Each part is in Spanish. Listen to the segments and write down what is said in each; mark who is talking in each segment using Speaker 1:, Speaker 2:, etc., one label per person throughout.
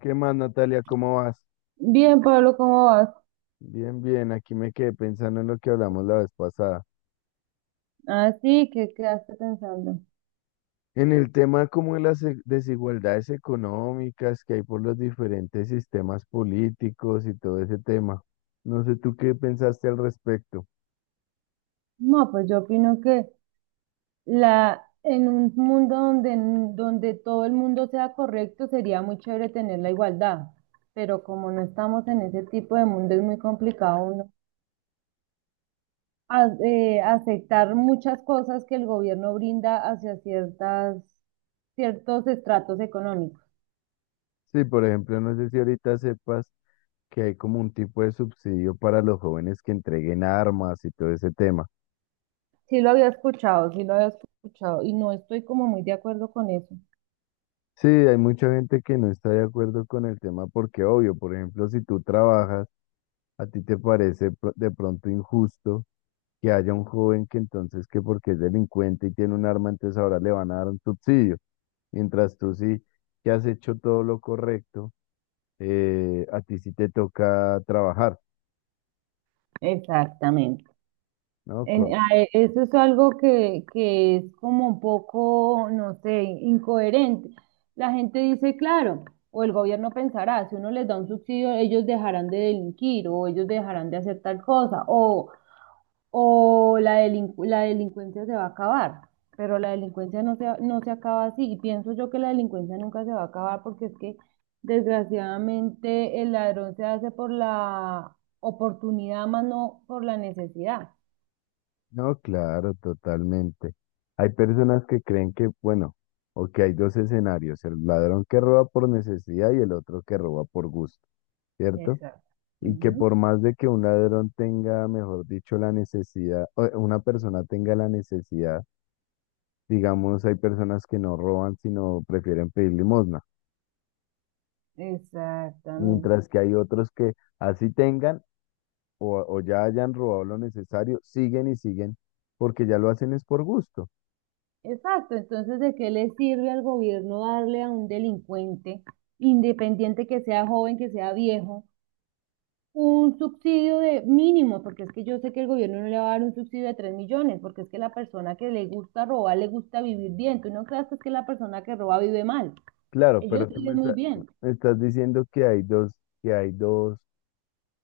Speaker 1: ¿Qué más, Natalia? ¿Cómo vas?
Speaker 2: Bien, Pablo, ¿cómo vas?
Speaker 1: Bien, bien, aquí me quedé pensando en lo que hablamos la vez pasada.
Speaker 2: Así que quedaste pensando.
Speaker 1: En el tema como de las desigualdades económicas que hay por los diferentes sistemas políticos y todo ese tema. No sé tú qué pensaste al respecto.
Speaker 2: No, pues yo opino que en un mundo donde todo el mundo sea correcto sería muy chévere tener la igualdad, pero como no estamos en ese tipo de mundo es muy complicado uno aceptar muchas cosas que el gobierno brinda hacia ciertos estratos económicos.
Speaker 1: Sí, por ejemplo, no sé si ahorita sepas que hay como un tipo de subsidio para los jóvenes que entreguen armas y todo ese tema.
Speaker 2: Sí lo había escuchado, sí lo había escuchado y no estoy como muy de acuerdo con eso.
Speaker 1: Sí, hay mucha gente que no está de acuerdo con el tema porque, obvio, por ejemplo, si tú trabajas, a ti te parece de pronto injusto que haya un joven que entonces que porque es delincuente y tiene un arma, entonces ahora le van a dar un subsidio. Mientras tú sí que has hecho todo lo correcto, a ti sí te toca trabajar,
Speaker 2: Exactamente.
Speaker 1: ¿no?
Speaker 2: Eso es algo que es como un poco, no sé, incoherente. La gente dice, claro, o el gobierno pensará, si uno les da un subsidio, ellos dejarán de delinquir o ellos dejarán de hacer tal cosa o la delincuencia se va a acabar. Pero la delincuencia no se acaba así y pienso yo que la delincuencia nunca se va a acabar porque es que desgraciadamente el ladrón se hace por la oportunidad más no por la necesidad.
Speaker 1: No, claro, totalmente. Hay personas que creen que, bueno, o que hay dos escenarios, el ladrón que roba por necesidad y el otro que roba por gusto, ¿cierto?
Speaker 2: Exacto.
Speaker 1: Y que
Speaker 2: Ujú.
Speaker 1: por más de que un ladrón tenga, mejor dicho, la necesidad, o una persona tenga la necesidad. Digamos, hay personas que no roban, sino prefieren pedir limosna,
Speaker 2: Exactamente.
Speaker 1: mientras que hay otros que así tengan o ya hayan robado lo necesario, siguen y siguen porque ya lo hacen es por gusto.
Speaker 2: Exacto. Entonces, ¿de qué le sirve al gobierno darle a un delincuente, independiente que sea joven, que sea viejo, un subsidio de mínimo? Porque es que yo sé que el gobierno no le va a dar un subsidio de 3 millones, porque es que la persona que le gusta robar le gusta vivir bien. Tú no creas que es que la persona que roba vive mal.
Speaker 1: Claro,
Speaker 2: Ellos
Speaker 1: pero tú me,
Speaker 2: viven muy bien.
Speaker 1: me estás diciendo que que hay dos,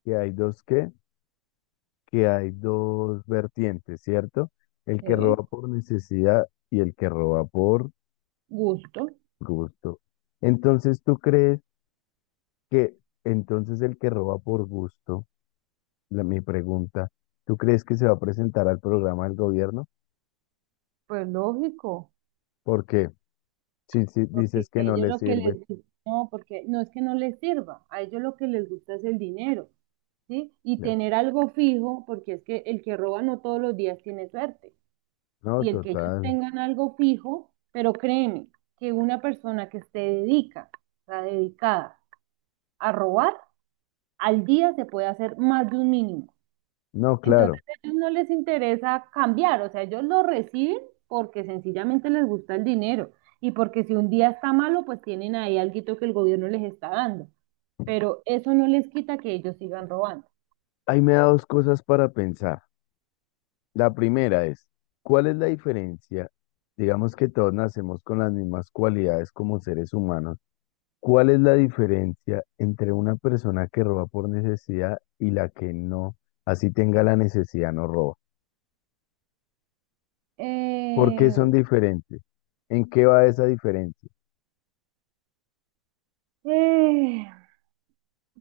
Speaker 1: que hay dos qué, que hay dos vertientes, ¿cierto? El que
Speaker 2: Sí.
Speaker 1: roba por necesidad y el que roba por
Speaker 2: Gusto.
Speaker 1: gusto. Entonces, ¿tú crees que entonces el que roba por gusto, mi pregunta, tú crees que se va a presentar al programa del gobierno?
Speaker 2: Pues lógico.
Speaker 1: Porque si
Speaker 2: Porque
Speaker 1: dices
Speaker 2: a
Speaker 1: que no
Speaker 2: ellos
Speaker 1: le
Speaker 2: lo que
Speaker 1: sirve,
Speaker 2: les gusta, no, porque no es que no les sirva, a ellos lo que les gusta es el dinero, ¿sí? Y
Speaker 1: claro,
Speaker 2: tener algo fijo, porque es que el que roba no todos los días tiene suerte.
Speaker 1: no,
Speaker 2: Y el que ellos
Speaker 1: total,
Speaker 2: tengan algo fijo, pero créeme, que una persona que se dedica, está dedicada a robar, al día se puede hacer más de un mínimo.
Speaker 1: no,
Speaker 2: Entonces
Speaker 1: claro.
Speaker 2: a ellos no les interesa cambiar, o sea, ellos lo reciben porque sencillamente les gusta el dinero y porque si un día está malo, pues tienen ahí alguito que el gobierno les está dando. Pero eso no les quita que ellos sigan robando.
Speaker 1: Ahí me da dos cosas para pensar. La primera es, ¿cuál es la diferencia? Digamos que todos nacemos con las mismas cualidades como seres humanos. ¿Cuál es la diferencia entre una persona que roba por necesidad y la que no, así tenga la necesidad, no roba? ¿Por qué son
Speaker 2: Eh,
Speaker 1: diferentes? ¿En qué va esa diferencia?
Speaker 2: eh,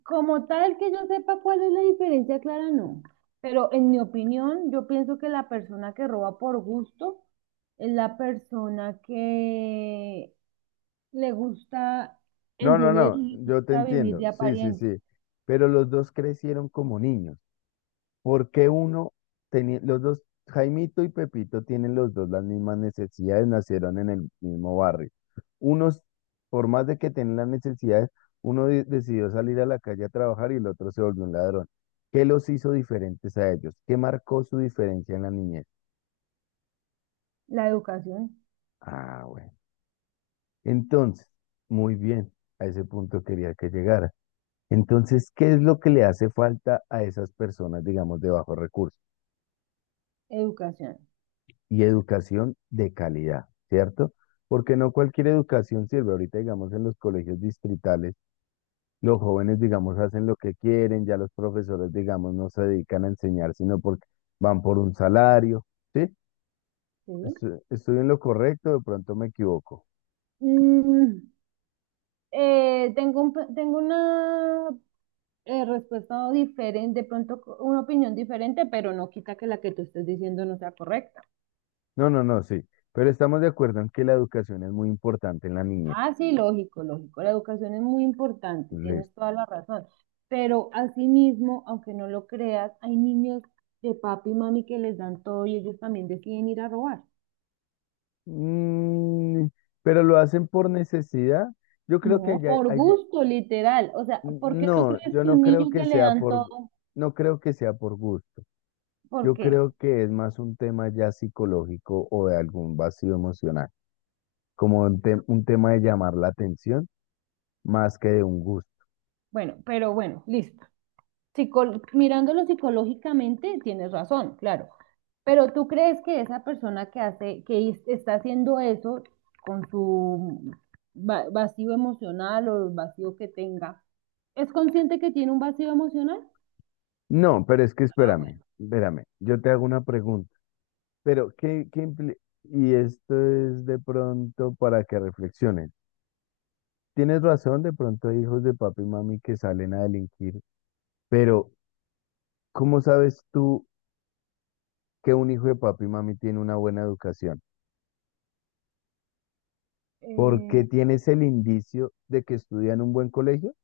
Speaker 2: Como tal que yo sepa cuál es la diferencia, Clara, no. Pero en mi opinión, yo pienso que la persona que roba por gusto es la persona que le gusta
Speaker 1: No,
Speaker 2: el
Speaker 1: no,
Speaker 2: dinero.
Speaker 1: no,
Speaker 2: Mm. Le
Speaker 1: yo te
Speaker 2: gusta vivir
Speaker 1: entiendo,
Speaker 2: de
Speaker 1: sí, sí,
Speaker 2: apariencia.
Speaker 1: sí, pero los dos crecieron como niños. ¿Por qué los dos, Jaimito y Pepito tienen los dos las mismas necesidades, nacieron en el mismo barrio? Unos, por más de que tienen las necesidades, decidió salir a la calle a trabajar y el otro se volvió un ladrón. ¿Qué los hizo diferentes a ellos? ¿Qué marcó su diferencia en la niñez?
Speaker 2: La educación.
Speaker 1: Ah, bueno. Entonces, muy bien, a ese punto quería que llegara. Entonces, ¿qué es lo que le hace falta a esas personas, digamos, de bajos recursos?
Speaker 2: Educación.
Speaker 1: Y educación de calidad, ¿cierto? Porque no cualquier educación sirve. Ahorita, digamos, en los colegios distritales, los jóvenes, digamos, hacen lo que quieren, ya los profesores, digamos, no se dedican a enseñar, sino porque van por un salario, ¿sí?
Speaker 2: ¿Sí?
Speaker 1: Estoy en lo correcto, de pronto me equivoco.
Speaker 2: Mm, tengo una respuesta diferente, de pronto una opinión diferente, pero no quita que la que tú estés diciendo no sea correcta.
Speaker 1: No, no, no, sí. Pero estamos de acuerdo en que la educación es muy importante en la niñez.
Speaker 2: Ah, sí, lógico, lógico, la educación es muy importante, tienes toda la razón, pero asimismo, aunque no lo creas, hay niños de papi y mami que les dan todo y ellos también deciden ir a robar.
Speaker 1: Mm. Pero lo hacen por necesidad. Yo creo que
Speaker 2: No,
Speaker 1: ya,
Speaker 2: por gusto, literal. O sea, ¿por qué tú
Speaker 1: no,
Speaker 2: crees
Speaker 1: yo
Speaker 2: que
Speaker 1: no
Speaker 2: un
Speaker 1: creo
Speaker 2: niño
Speaker 1: que
Speaker 2: que le
Speaker 1: sea
Speaker 2: dan
Speaker 1: por,
Speaker 2: todo?
Speaker 1: no creo que sea por gusto.
Speaker 2: ¿Por
Speaker 1: Yo
Speaker 2: qué?
Speaker 1: creo que es más un tema ya psicológico o de algún vacío emocional, como un, un tema de llamar la atención más que de un gusto.
Speaker 2: Bueno, pero bueno, listo. Mirándolo psicológicamente, tienes razón, claro. Pero ¿tú crees que esa persona que hace, que es- está haciendo eso con su vacío emocional o el vacío que tenga, es consciente que tiene un vacío emocional?
Speaker 1: No, pero es que
Speaker 2: Ah, bueno.
Speaker 1: espérame, espérame. Yo te hago una pregunta, pero y esto es de pronto para que reflexiones. Tienes razón, de pronto hay hijos de papi y mami que salen a delinquir. Pero, ¿cómo sabes tú que un hijo de papi y mami tiene una buena educación? Porque
Speaker 2: Eh,
Speaker 1: tienes el indicio de que estudia en un buen colegio,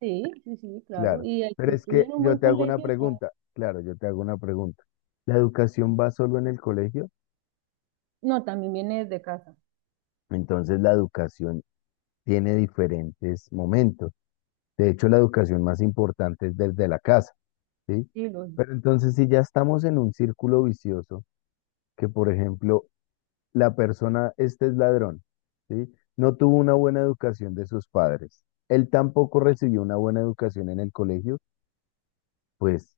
Speaker 2: sí, sí, sí, claro.
Speaker 1: claro.
Speaker 2: Y el que
Speaker 1: Pero es
Speaker 2: estudia
Speaker 1: que
Speaker 2: en un
Speaker 1: yo
Speaker 2: buen
Speaker 1: te hago una
Speaker 2: colegio ya.
Speaker 1: pregunta, claro, yo te hago una pregunta. ¿La educación va solo en el colegio?
Speaker 2: No, también viene desde casa.
Speaker 1: Entonces la educación tiene diferentes momentos. De hecho, la educación más importante es desde la casa, ¿sí?
Speaker 2: Sí,
Speaker 1: Pero entonces si ya estamos en un círculo vicioso, que por ejemplo la persona, este es ladrón, ¿sí? No tuvo una buena educación de sus padres. Él tampoco recibió una buena educación en el colegio, pues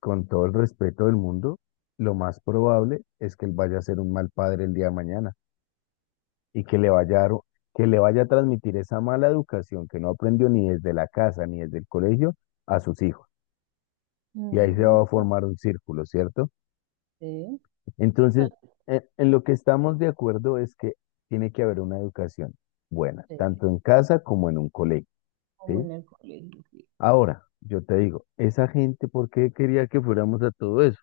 Speaker 1: con todo el respeto del mundo, lo más probable es que él vaya a ser un mal padre el día de mañana y que le vaya a, que le vaya a transmitir esa mala educación que no aprendió ni desde la casa ni desde el colegio a sus hijos. Y ahí se
Speaker 2: mm,
Speaker 1: va a formar un círculo, ¿cierto?
Speaker 2: sí,
Speaker 1: Entonces, en lo que estamos de acuerdo es que tiene que haber una educación buena,
Speaker 2: sí,
Speaker 1: tanto en casa como en un colegio,
Speaker 2: como
Speaker 1: ¿sí?
Speaker 2: en el colegio, sí.
Speaker 1: Ahora, yo te digo, esa gente, ¿por qué quería que fuéramos a todo eso?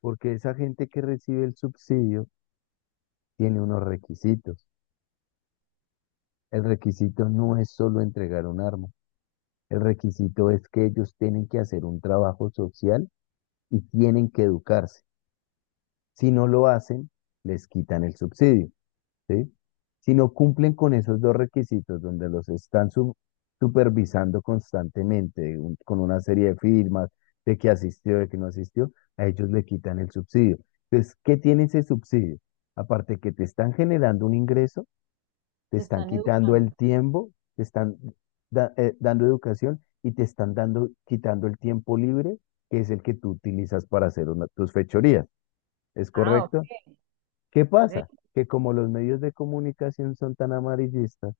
Speaker 1: Porque esa gente que recibe el subsidio tiene unos requisitos. El requisito no es solo entregar un arma, el requisito es que ellos tienen que hacer un trabajo social y tienen que educarse. Si no lo hacen, les quitan el subsidio. ¿Sí? Si no cumplen con esos dos requisitos, donde los están supervisando constantemente con una serie de firmas, de que asistió, de que no asistió, a ellos le quitan el subsidio. Entonces, ¿qué tiene ese subsidio? Aparte que te están generando un ingreso, te
Speaker 2: Te
Speaker 1: están
Speaker 2: están
Speaker 1: quitando el
Speaker 2: educando.
Speaker 1: tiempo, te están dando educación y te están dando, quitando el tiempo libre, que es el que tú utilizas para hacer tus fechorías. ¿Es
Speaker 2: Ah,
Speaker 1: correcto?
Speaker 2: ok,
Speaker 1: ¿Qué pasa?
Speaker 2: ok.
Speaker 1: Que como los medios de comunicación son tan amarillistas,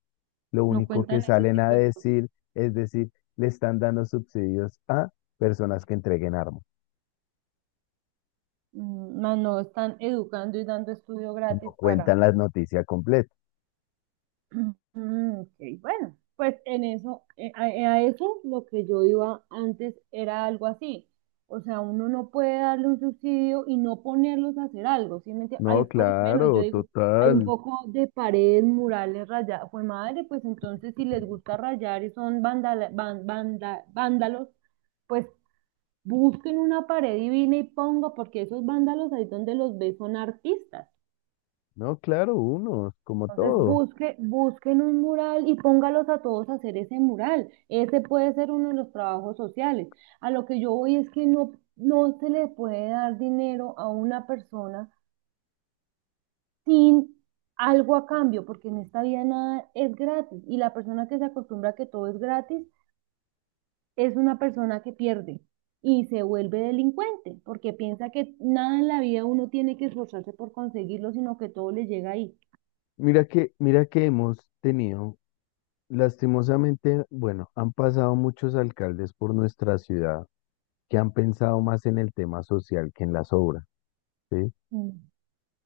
Speaker 1: lo
Speaker 2: No
Speaker 1: único que
Speaker 2: cuentan ese
Speaker 1: salen a
Speaker 2: tipo de cosas.
Speaker 1: decir es decir, le están dando subsidios a personas que entreguen armas.
Speaker 2: Mm, no, no, están educando y dando estudio
Speaker 1: No
Speaker 2: gratis para.
Speaker 1: cuentan la noticia completa.
Speaker 2: Mm, ok, bueno, pues en eso, a eso lo que yo iba antes era algo así. O sea, uno no puede darle un subsidio y no ponerlos a hacer algo. ¿Sí me entiendes? Hay
Speaker 1: No,
Speaker 2: por lo menos, yo
Speaker 1: claro,
Speaker 2: digo, hay un
Speaker 1: total.
Speaker 2: poco de paredes, murales, rayadas. Fue madre, pues entonces si les gusta rayar y son vándalos, pues busquen una pared divina y ponga, porque esos vándalos ahí donde los ves son artistas.
Speaker 1: No, claro, unos, como
Speaker 2: Entonces
Speaker 1: todo.
Speaker 2: busquen un mural y póngalos a todos a hacer ese mural. Ese puede ser uno de los trabajos sociales. A lo que yo voy es que no se le puede dar dinero a una persona sin algo a cambio, porque en esta vida nada es gratis. Y la persona que se acostumbra a que todo es gratis es una persona que pierde y se vuelve delincuente, porque piensa que nada en la vida uno tiene que esforzarse por conseguirlo, sino que todo le llega ahí.
Speaker 1: Mira que hemos tenido, lastimosamente, bueno, han pasado muchos alcaldes por nuestra ciudad que han pensado más en el tema social que en las obras, ¿sí?
Speaker 2: Mm.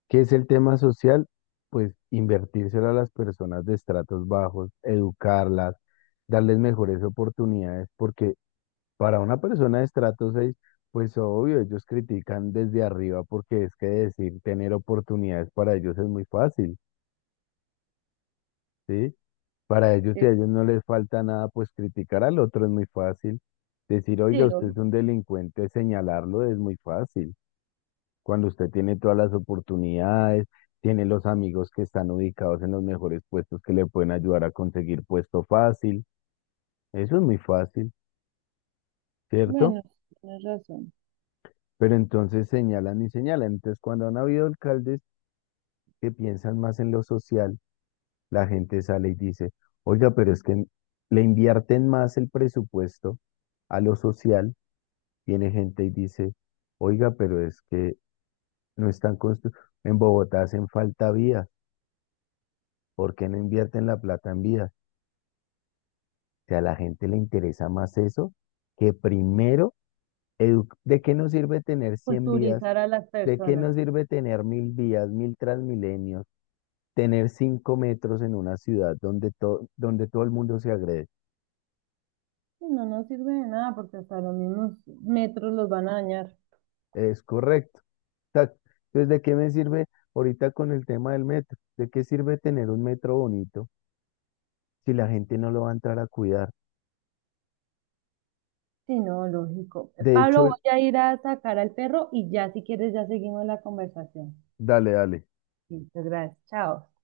Speaker 1: ¿Qué es el tema social? Pues invertírselo a las personas de estratos bajos, educarlas, darles mejores oportunidades, porque para una persona de estrato 6, pues obvio, ellos critican desde arriba porque es que decir tener oportunidades para ellos es muy fácil, ¿sí? Para ellos, si
Speaker 2: Eh,
Speaker 1: a ellos no les falta nada, pues criticar al otro es muy fácil. Decir,
Speaker 2: Sí,
Speaker 1: oiga, usted
Speaker 2: vi.
Speaker 1: es un delincuente, señalarlo es muy fácil. Cuando usted tiene todas las oportunidades, tiene los amigos que están ubicados en los mejores puestos que le pueden ayudar a conseguir puesto fácil. Eso es muy fácil, ¿cierto?
Speaker 2: Bueno, sí, tienes razón.
Speaker 1: Pero entonces señalan y señalan. Entonces, cuando han habido alcaldes que piensan más en lo social, la gente sale y dice, oiga, pero es que le invierten más el presupuesto a lo social. Viene gente y dice, oiga, pero es que no están construyendo. En Bogotá hacen falta vías. ¿Por qué no invierten la plata en vías? Sea, a la gente le interesa más eso que primero, ¿de qué nos sirve tener 100 vías?
Speaker 2: Culturizar a las
Speaker 1: ¿De qué
Speaker 2: personas.
Speaker 1: nos sirve tener 1.000 vías, 1.000 transmilenios, tener cinco metros en una ciudad donde, donde todo el mundo se agrede?
Speaker 2: Sí, no nos sirve de nada porque hasta los mismos metros los van a dañar.
Speaker 1: Es correcto. Tac. Entonces, ¿de qué me sirve ahorita con el tema del metro? ¿De qué sirve tener un metro bonito si la gente no lo va a entrar a cuidar?
Speaker 2: Sí, no, lógico.
Speaker 1: De
Speaker 2: Pablo,
Speaker 1: hecho,
Speaker 2: voy a ir a sacar al perro y ya si quieres ya seguimos la conversación.
Speaker 1: dale, dale.
Speaker 2: Listo, gracias. Chao.